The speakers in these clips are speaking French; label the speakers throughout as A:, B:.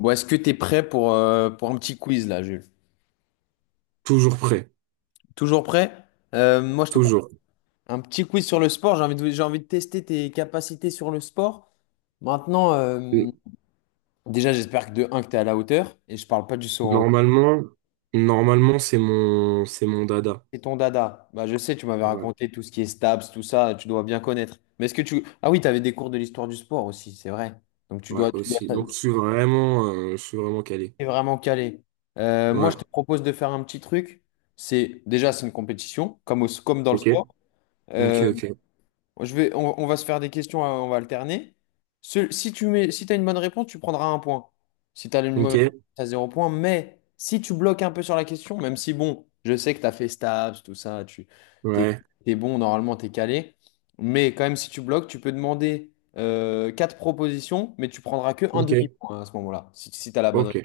A: Bon, est-ce que t'es prêt pour un petit quiz là, Jules?
B: Toujours prêt,
A: Toujours prêt? Moi, je te prends.
B: toujours.
A: Un petit quiz sur le sport. J'ai envie de tester tes capacités sur le sport. Maintenant,
B: N-
A: déjà, j'espère que de un que t'es à la hauteur. Et je parle pas du saut en hauteur.
B: Normalement, normalement c'est mon dada.
A: C'est ton dada. Bah, je sais, tu m'avais
B: Ouais,
A: raconté tout ce qui est stabs, tout ça. Tu dois bien connaître. Mais est-ce que tu. Ah oui, t'avais des cours de l'histoire du sport aussi, c'est vrai. Donc,
B: ouais aussi. Donc
A: tu
B: je suis vraiment calé.
A: es vraiment calé. Moi,
B: Ouais.
A: je te propose de faire un petit truc. C'est déjà, c'est une compétition, comme, comme dans le
B: Ok.
A: sport.
B: Ok,
A: Euh,
B: ok,
A: On va se faire des questions, on va alterner. Si tu mets, si t'as une bonne réponse, tu prendras un point. Si tu as une mauvaise
B: ok.
A: réponse, tu as zéro point. Mais si tu bloques un peu sur la question, même si bon, je sais que tu as fait Stabs, tout ça, t'es,
B: Ouais.
A: t'es bon, normalement, tu es calé. Mais quand même, si tu bloques, tu peux demander quatre propositions, mais tu prendras que un
B: Ok,
A: demi-point à ce moment-là, si tu as la bonne
B: ok,
A: réponse.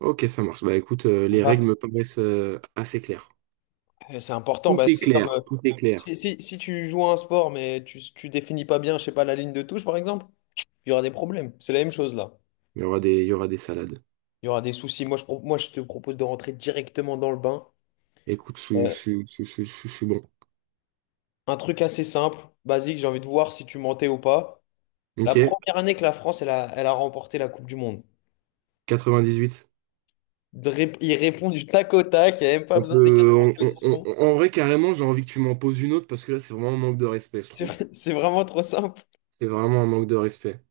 B: ok, ça marche. Bah écoute, les règles
A: Ah,
B: me paraissent assez claires.
A: c'est important,
B: Tout
A: bah,
B: est
A: c'est comme
B: clair, tout est clair.
A: si tu joues à un sport mais tu définis pas bien, je sais pas, la ligne de touche par exemple, il y aura des problèmes. C'est la même chose là.
B: Il y aura des salades.
A: Il y aura des soucis. Moi, je te propose de rentrer directement dans le bain.
B: Écoute,
A: Euh,
B: je suis bon.
A: un truc assez simple, basique, j'ai envie de voir si tu mentais ou pas. La
B: Ok.
A: première année que la France, elle a remporté la Coupe du Monde.
B: 98.
A: Il répond du tac au tac, il n'y a même pas
B: On
A: besoin des quatre
B: peut,
A: propositions.
B: on- En vrai, carrément, j'ai envie que tu m'en poses une autre parce que là, c'est vraiment un manque de respect, je trouve.
A: C'est c'est vraiment trop simple.
B: C'est vraiment un manque de respect.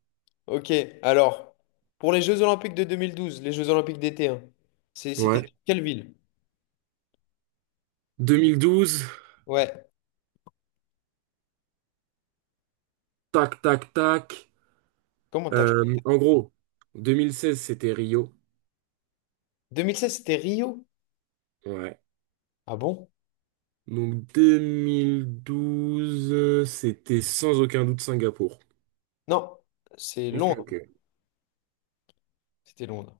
A: Ok, alors, pour les Jeux Olympiques de 2012, les Jeux Olympiques d'été, hein, c'était
B: Ouais.
A: quelle ville?
B: 2012,
A: Ouais,
B: tac, tac, tac.
A: comment tac?
B: En gros, 2016, c'était Rio.
A: 2016, c'était Rio?
B: Ouais.
A: Ah bon?
B: Donc 2012, c'était sans aucun doute Singapour.
A: Non, c'est
B: Ok, ok.
A: Londres. C'était Londres.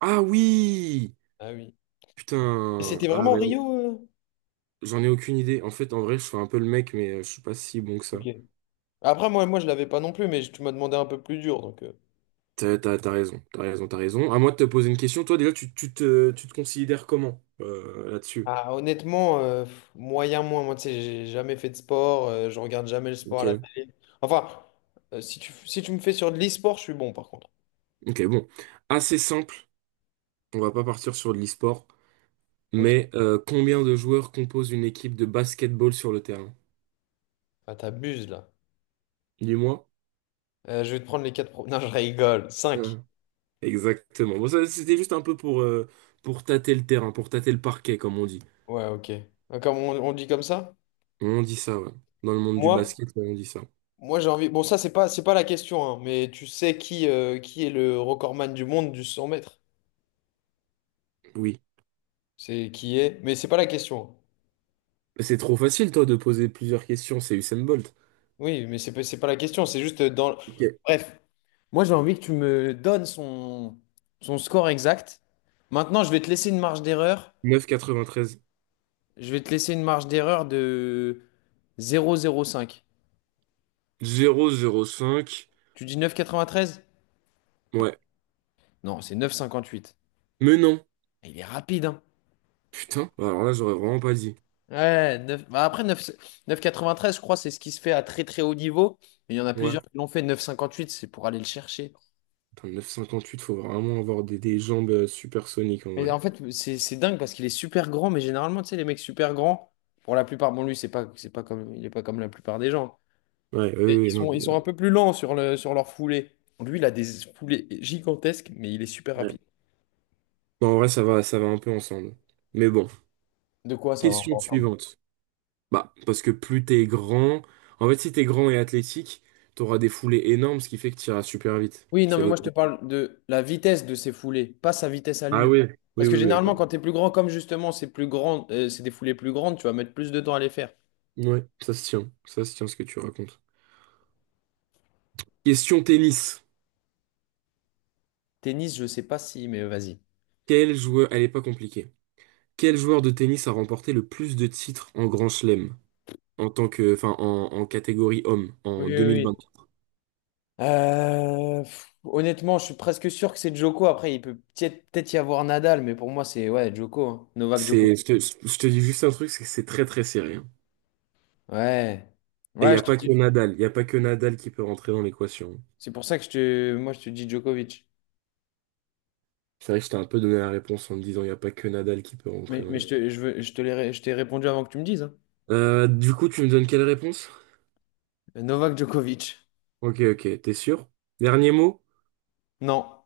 B: Ah oui!
A: Ah oui. Et
B: Putain.
A: c'était
B: Ah,
A: vraiment
B: mais
A: Rio? euh
B: j'en ai aucune idée. En fait, en vrai, je fais un peu le mec, mais je suis pas si bon que
A: Ok.
B: ça.
A: Après, moi je l'avais pas non plus, mais tu m'as demandé un peu plus dur. Donc.
B: T'as raison, t'as raison, t'as raison. À moi de te poser une question. Toi, déjà, tu te considères comment là-dessus?
A: Ah, honnêtement, pff, moyen moins. Moi, tu sais, j'ai jamais fait de sport, je regarde jamais le sport à
B: Ok.
A: la télé. Enfin, si tu me fais sur de l'e-sport, je suis bon par contre.
B: Ok, bon. Assez simple. On va pas partir sur de l'e-sport,
A: Ok.
B: mais combien de joueurs composent une équipe de basketball sur le terrain?
A: Ah, t'abuses là.
B: Dis-moi.
A: Je vais te prendre les quatre Non, je rigole. 5.
B: Euh, Exactement. Bon, ça, c'était juste un peu pour tâter le terrain, pour tâter le parquet, comme on dit.
A: Ouais, ok. Ah, comme on dit comme ça?
B: On dit ça, ouais. Dans le monde du
A: Moi,
B: basket, ouais, on dit ça.
A: moi j'ai envie. Bon, ça, c'est pas la question, hein, mais tu sais qui est le recordman du monde du 100 mètres?
B: Oui.
A: C'est qui est. Mais c'est pas la question. Hein.
B: Mais c'est trop facile, toi, de poser plusieurs questions. C'est Usain Bolt.
A: Oui, mais c'est pas la question, c'est juste dans.
B: Ok.
A: Bref, moi j'ai envie que tu me donnes son score exact. Maintenant, je vais te laisser une marge d'erreur.
B: 9,93
A: Je vais te laisser une marge d'erreur de 0,05.
B: 0,05.
A: Tu dis 9,93?
B: Ouais.
A: Non, c'est 9,58.
B: Mais non.
A: Il est rapide, hein.
B: Putain. Bah, alors là, j'aurais vraiment pas dit.
A: Ouais, 9, bah après vingt treize je crois, c'est ce qui se fait à très très haut niveau. Mais il y en a plusieurs
B: Ouais.
A: qui l'ont fait. 9,58. C'est pour aller le chercher.
B: Putain, 9,58, faut vraiment avoir des jambes supersoniques, en
A: Mais
B: vrai.
A: en fait, c'est dingue parce qu'il est super grand, mais généralement, tu sais, les mecs super grands, pour la plupart, bon, lui, c'est pas comme, il est pas comme la plupart des gens.
B: Ouais,
A: Et
B: oui, oui, non.
A: ils sont un peu plus lents sur sur leur foulée. Lui, il a des foulées gigantesques, mais il est super rapide.
B: Ouais. Non, en vrai, ça va un peu ensemble. Mais bon,
A: De quoi ça, on va
B: question
A: entendre?
B: suivante. Bah, parce que plus t'es grand, en fait, si t'es grand et athlétique, t'auras des foulées énormes, ce qui fait que t'iras super vite.
A: Oui, non,
B: C'est
A: mais moi, je te
B: logique.
A: parle de la vitesse de ses foulées, pas sa vitesse à
B: Ah
A: lui.
B: oui, oui,
A: Parce que
B: oui, oui, ok.
A: généralement, quand t'es plus grand, comme justement, c'est plus grand, c'est des foulées plus grandes, tu vas mettre plus de temps à les faire.
B: Ouais, ça se tient ce que tu racontes. Question tennis.
A: Tennis, je sais pas si, mais vas-y.
B: Quel joueur, elle est pas compliquée. Quel joueur de tennis a remporté le plus de titres en Grand Chelem en tant que, enfin, en, en catégorie homme
A: Oui,
B: en
A: oui,
B: 2020?
A: oui. Pff, honnêtement, je suis presque sûr que c'est Djoko. Après, il peut peut-être y avoir Nadal, mais pour moi, c'est ouais, Djoko, hein. Novak Djoko.
B: Je te dis juste un truc, c'est que c'est très très serré, hein.
A: Ouais.
B: Et il
A: Ouais,
B: n'y
A: je
B: a
A: te
B: pas que
A: dis.
B: Nadal, il n'y a pas que Nadal qui peut rentrer dans l'équation.
A: C'est pour ça que moi, je te dis Djokovic.
B: C'est vrai que je t'ai un peu donné la réponse en me disant il n'y a pas que Nadal qui peut rentrer
A: Mais,
B: dans
A: mais je
B: l'équation.
A: te, je veux- je te l'ai ré- je t'ai répondu avant que tu me dises. Hein.
B: Du coup, tu me donnes quelle réponse?
A: Novak Djokovic.
B: Ok, ok, t'es sûr? Dernier mot?
A: Non.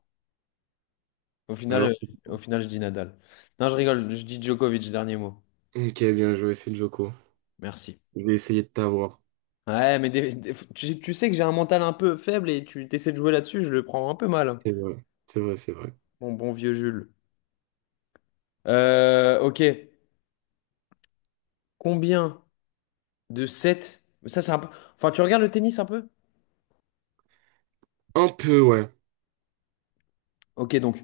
A: Au final,
B: Alors,
A: euh, au final, je dis Nadal. Non, je rigole. Je dis Djokovic, dernier mot.
B: ok, bien joué, c'est Joko.
A: Merci.
B: Je vais essayer de t'avoir.
A: Ouais, mais tu sais que j'ai un mental un peu faible et tu essaies de jouer là-dessus, je le prends un peu mal.
B: C'est vrai, c'est vrai, c'est vrai.
A: Bon, bon vieux Jules. Ok. Combien de sets? Ça, c'est un peu. Enfin, tu regardes le tennis un peu?
B: Un peu, ouais.
A: Ok, donc,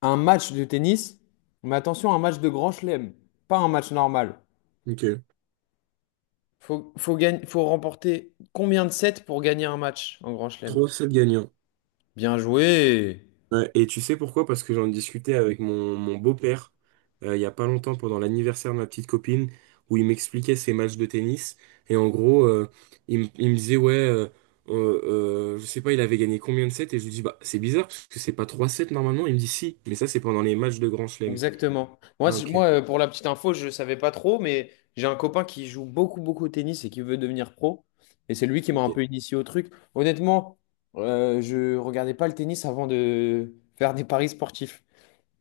A: un match de tennis, mais attention, un match de grand chelem, pas un match normal.
B: Ok.
A: Faut remporter combien de sets pour gagner un match en grand chelem?
B: Trois 7 gagnants.
A: Bien joué!
B: Ouais, et tu sais pourquoi? Parce que j'en discutais avec mon beau-père il y a pas longtemps pendant l'anniversaire de ma petite copine où il m'expliquait ses matchs de tennis et en gros il me disait ouais euh, je sais pas il avait gagné combien de sets et je lui dis bah c'est bizarre parce que c'est pas 3 sets normalement il me dit si mais ça c'est pendant les matchs de Grand Chelem.
A: Exactement. Moi,
B: Ah ok
A: pour la petite info, je savais pas trop, mais j'ai un copain qui joue beaucoup, beaucoup au tennis et qui veut devenir pro. Et c'est lui qui m'a un
B: ok
A: peu initié au truc. Honnêtement, je regardais pas le tennis avant de faire des paris sportifs.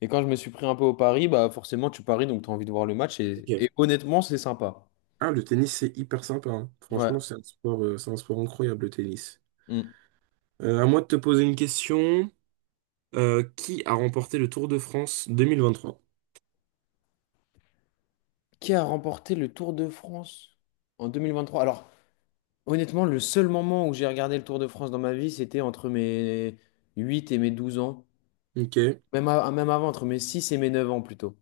A: Et quand je me suis pris un peu au pari, bah forcément tu paries, donc tu as envie de voir le match.
B: ok.
A: Et honnêtement, c'est sympa.
B: Ah le tennis c'est hyper sympa hein. Franchement
A: Ouais.
B: c'est un sport incroyable le tennis.
A: Mm.
B: À moi de te poser une question. Qui a remporté le Tour de France 2023?
A: Qui a remporté le Tour de France en 2023? Alors, honnêtement, le seul moment où j'ai regardé le Tour de France dans ma vie, c'était entre mes 8 et mes 12 ans.
B: Ok.
A: Même, même avant, entre mes 6 et mes 9 ans plutôt.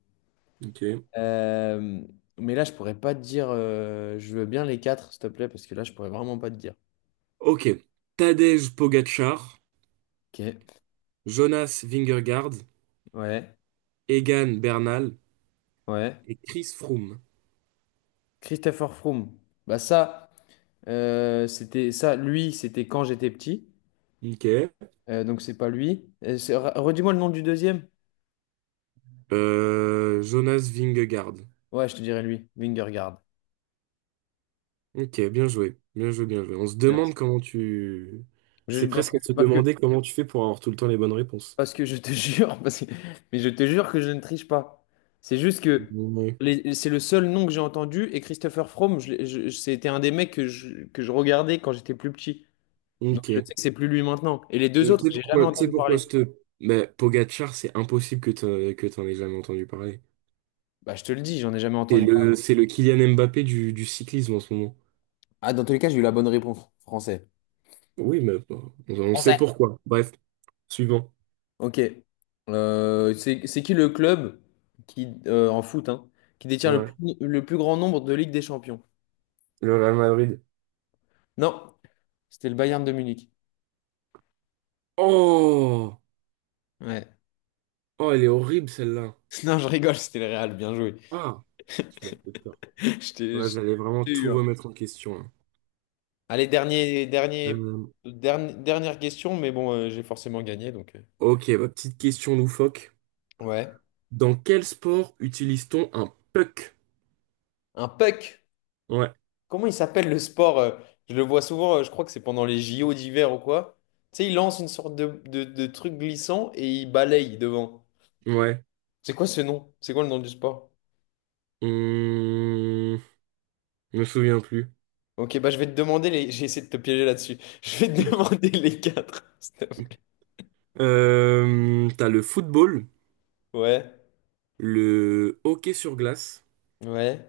B: Ok.
A: Euh, mais là, je pourrais pas te dire, je veux bien les quatre, s'il te plaît, parce que là, je pourrais vraiment pas te dire.
B: Ok. Tadej Pogacar,
A: Ok.
B: Jonas Vingegaard,
A: Ouais.
B: Egan Bernal
A: Ouais.
B: et Chris Froome.
A: Christopher Froome. Bah ça, c'était ça, lui, c'était quand j'étais petit.
B: Ok.
A: Donc c'est pas lui. Redis-moi le nom du deuxième.
B: Jonas Vingegaard.
A: Ouais, je te dirai lui. Vingegaard.
B: Ok, bien joué, bien joué, bien joué. On se
A: Merci.
B: demande comment tu...
A: Je-
B: C'est
A: parce
B: presque
A: que,
B: à se
A: parce que,
B: demander comment tu fais pour avoir tout le temps les bonnes réponses.
A: parce que je te jure, mais je te jure que je ne triche pas. C'est juste que
B: Ouais.
A: c'est le seul nom que j'ai entendu et Christopher Froome, c'était un des mecs que je regardais quand j'étais plus petit. Donc
B: Ok.
A: je
B: Et
A: sais que c'est plus lui maintenant. Et les deux
B: tu
A: autres,
B: sais
A: j'ai jamais
B: pourquoi, tu sais
A: entendu
B: pourquoi
A: parler.
B: je te... Mais Pogacar, c'est impossible que t'en aies jamais entendu parler.
A: Bah je te le dis, j'en ai jamais
B: C'est
A: entendu parler.
B: le, c'est le Kylian Mbappé du cyclisme en ce moment.
A: Ah, dans tous les cas, j'ai eu la bonne réponse. Français.
B: Oui, mais bon, on sait
A: Français.
B: pourquoi. Bref. Suivant.
A: Ok. C'est qui le club qui, en foot, hein, qui détient
B: Ouais.
A: le plus grand nombre de Ligue des Champions?
B: Le Real Madrid.
A: Non, c'était le Bayern de Munich.
B: Oh!
A: Ouais.
B: Oh, elle est horrible celle-là.
A: Non, je rigole, c'était le Real, bien joué.
B: Ah! Je me fais peur. Là,
A: Je
B: vous allez vraiment
A: t'ai eu.
B: tout
A: Hein.
B: remettre en question, hein.
A: Allez,
B: Euh,
A: dernière question, mais bon, j'ai forcément gagné, donc.
B: ok, bah, petite question loufoque.
A: Ouais.
B: Dans quel sport utilise-t-on un puck?
A: Un puck.
B: Ouais,
A: Comment il s'appelle le sport? Je le vois souvent, je crois que c'est pendant les JO d'hiver ou quoi. Tu sais, il lance une sorte de truc glissant et il balaye devant.
B: ouais.
A: C'est quoi ce nom? C'est quoi le nom du sport?
B: Hum, je me souviens plus.
A: Ok, bah je vais te demander les. J'ai essayé de te piéger là-dessus. Je vais te demander les quatre.
B: T'as le football,
A: Ouais,
B: le hockey sur glace,
A: ouais,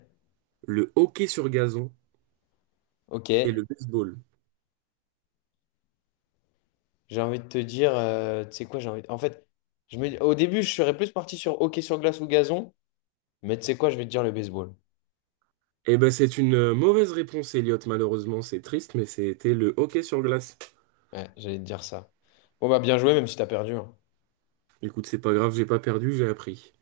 B: le hockey sur gazon
A: ok.
B: et le baseball.
A: J'ai envie de te dire, tu sais quoi, j'ai envie. En fait, au début, je serais plus parti sur hockey sur glace ou gazon, mais tu sais quoi, je vais te dire le baseball.
B: Eh ben, c'est une mauvaise réponse, Elliot. Malheureusement, c'est triste, mais c'était le hockey sur glace.
A: Ouais, j'allais te dire ça. Bon, bah bien joué, même si t'as perdu. Hein.
B: Écoute, c'est pas grave, j'ai pas perdu, j'ai appris.